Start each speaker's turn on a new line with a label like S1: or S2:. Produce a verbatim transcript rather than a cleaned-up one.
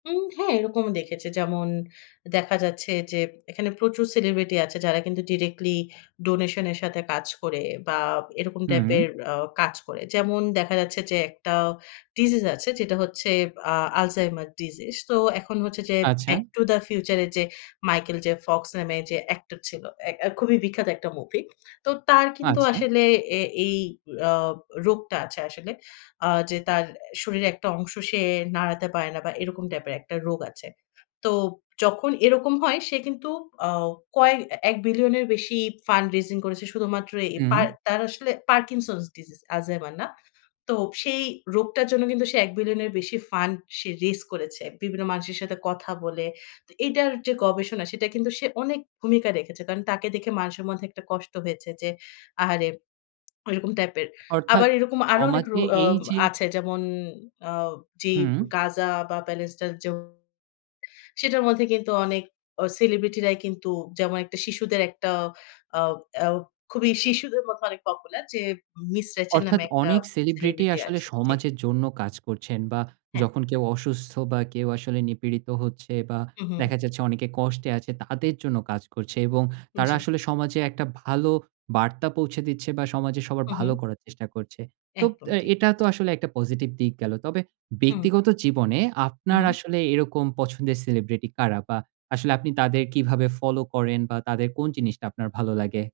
S1: উম হ্যাঁ, এরকমও দেখেছি। যেমন দেখা যাচ্ছে যে, এখানে প্রচুর সেলিব্রিটি আছে, যারা কিন্তু ডিরেক্টলি ডোনেশনের সাথে কাজ করে, বা এরকম
S2: হুম।
S1: টাইপের আ কাজ করে। যেমন দেখা যাচ্ছে যে, একটা ডিজিজ আছে, যেটা হচ্ছে আ আলঝেইমার ডিজিজ। তো এখন হচ্ছে যে,
S2: আচ্ছা।
S1: "ব্যাক টু দ্য ফিউচারে" যে মাইকেল জে ফক্স নামে যে অ্যাক্টর ছিল, এক আ খুবই বিখ্যাত একটা মুভি। তো তার কিন্তু
S2: আচ্ছা।
S1: আসলে এ এই আ রোগটা আছে, আসলে। আ যে তার শরীরের একটা অংশ সে নাড়াতে পারে না, বা এরকম টাইপের একটা রোগ আছে। তো যখন এরকম হয়, সে কিন্তু আ কয়েক এক বিলিয়নের বেশি ফান্ড রেইজিং করেছে। শুধুমাত্র এ
S2: হুম।
S1: পার তার আসলে পারকিনসনস ডিজিজ, আলঝেইমার না। তো সেই রোগটার জন্য কিন্তু সে এক বিলিয়নের বেশি ফান্ড সে রেইজ করেছে, বিভিন্ন মানুষের সাথে কথা বলে। তো এটার যে গবেষণা, সেটা কিন্তু সে অনেক ভূমিকা রেখেছে। কারণ, তাকে দেখে মানুষের মধ্যে একটা কষ্ট হয়েছে যে, আহারে, এরকম টাইপের।
S2: অর্থাৎ,
S1: আবার এরকম আরো অনেক রো
S2: সমাজে
S1: আ
S2: এই যে
S1: আছে। যেমন আ জি,
S2: হুম।
S1: গাজা বা প্যালেসড যে [unintelligible] সেটার মধ্যে কিন্তু অনেক, আ সেলিব্রিটিরাই কিন্তু, যেমন, একটা শিশুদের একটা আ আ খুবই শিশুদের মধ্যে অনেক পপুলার যে, মিস রেচেল
S2: অর্থাৎ,
S1: নামে একটা
S2: অনেক সেলিব্রিটি
S1: সেলিব্রিটি
S2: আসলে
S1: আছে। জি।
S2: সমাজের জন্য কাজ করছেন, বা
S1: হ্যাঁ।
S2: যখন কেউ অসুস্থ, বা কেউ আসলে নিপীড়িত হচ্ছে, বা
S1: হু, হু।
S2: দেখা যাচ্ছে অনেকে কষ্টে আছে, তাদের জন্য কাজ করছে। এবং তারা
S1: জি।
S2: আসলে সমাজে একটা ভালো বার্তা পৌঁছে দিচ্ছে বা সমাজে সবার
S1: হু,
S2: ভালো
S1: হু।
S2: করার চেষ্টা করছে। তো,
S1: একদম
S2: অ্যা
S1: ঠিক
S2: এটা তো
S1: বলেছেন।
S2: আসলে একটা পজিটিভ দিক গেল। তবে
S1: হুম।
S2: ব্যক্তিগত জীবনে
S1: হু,
S2: আপনার
S1: হু।
S2: আসলে এরকম পছন্দের সেলিব্রিটি কারা? বা আসলে আপনি তাদের কিভাবে ফলো করেন? বা তাদের কোন জিনিসটা আপনার ভালো লাগে?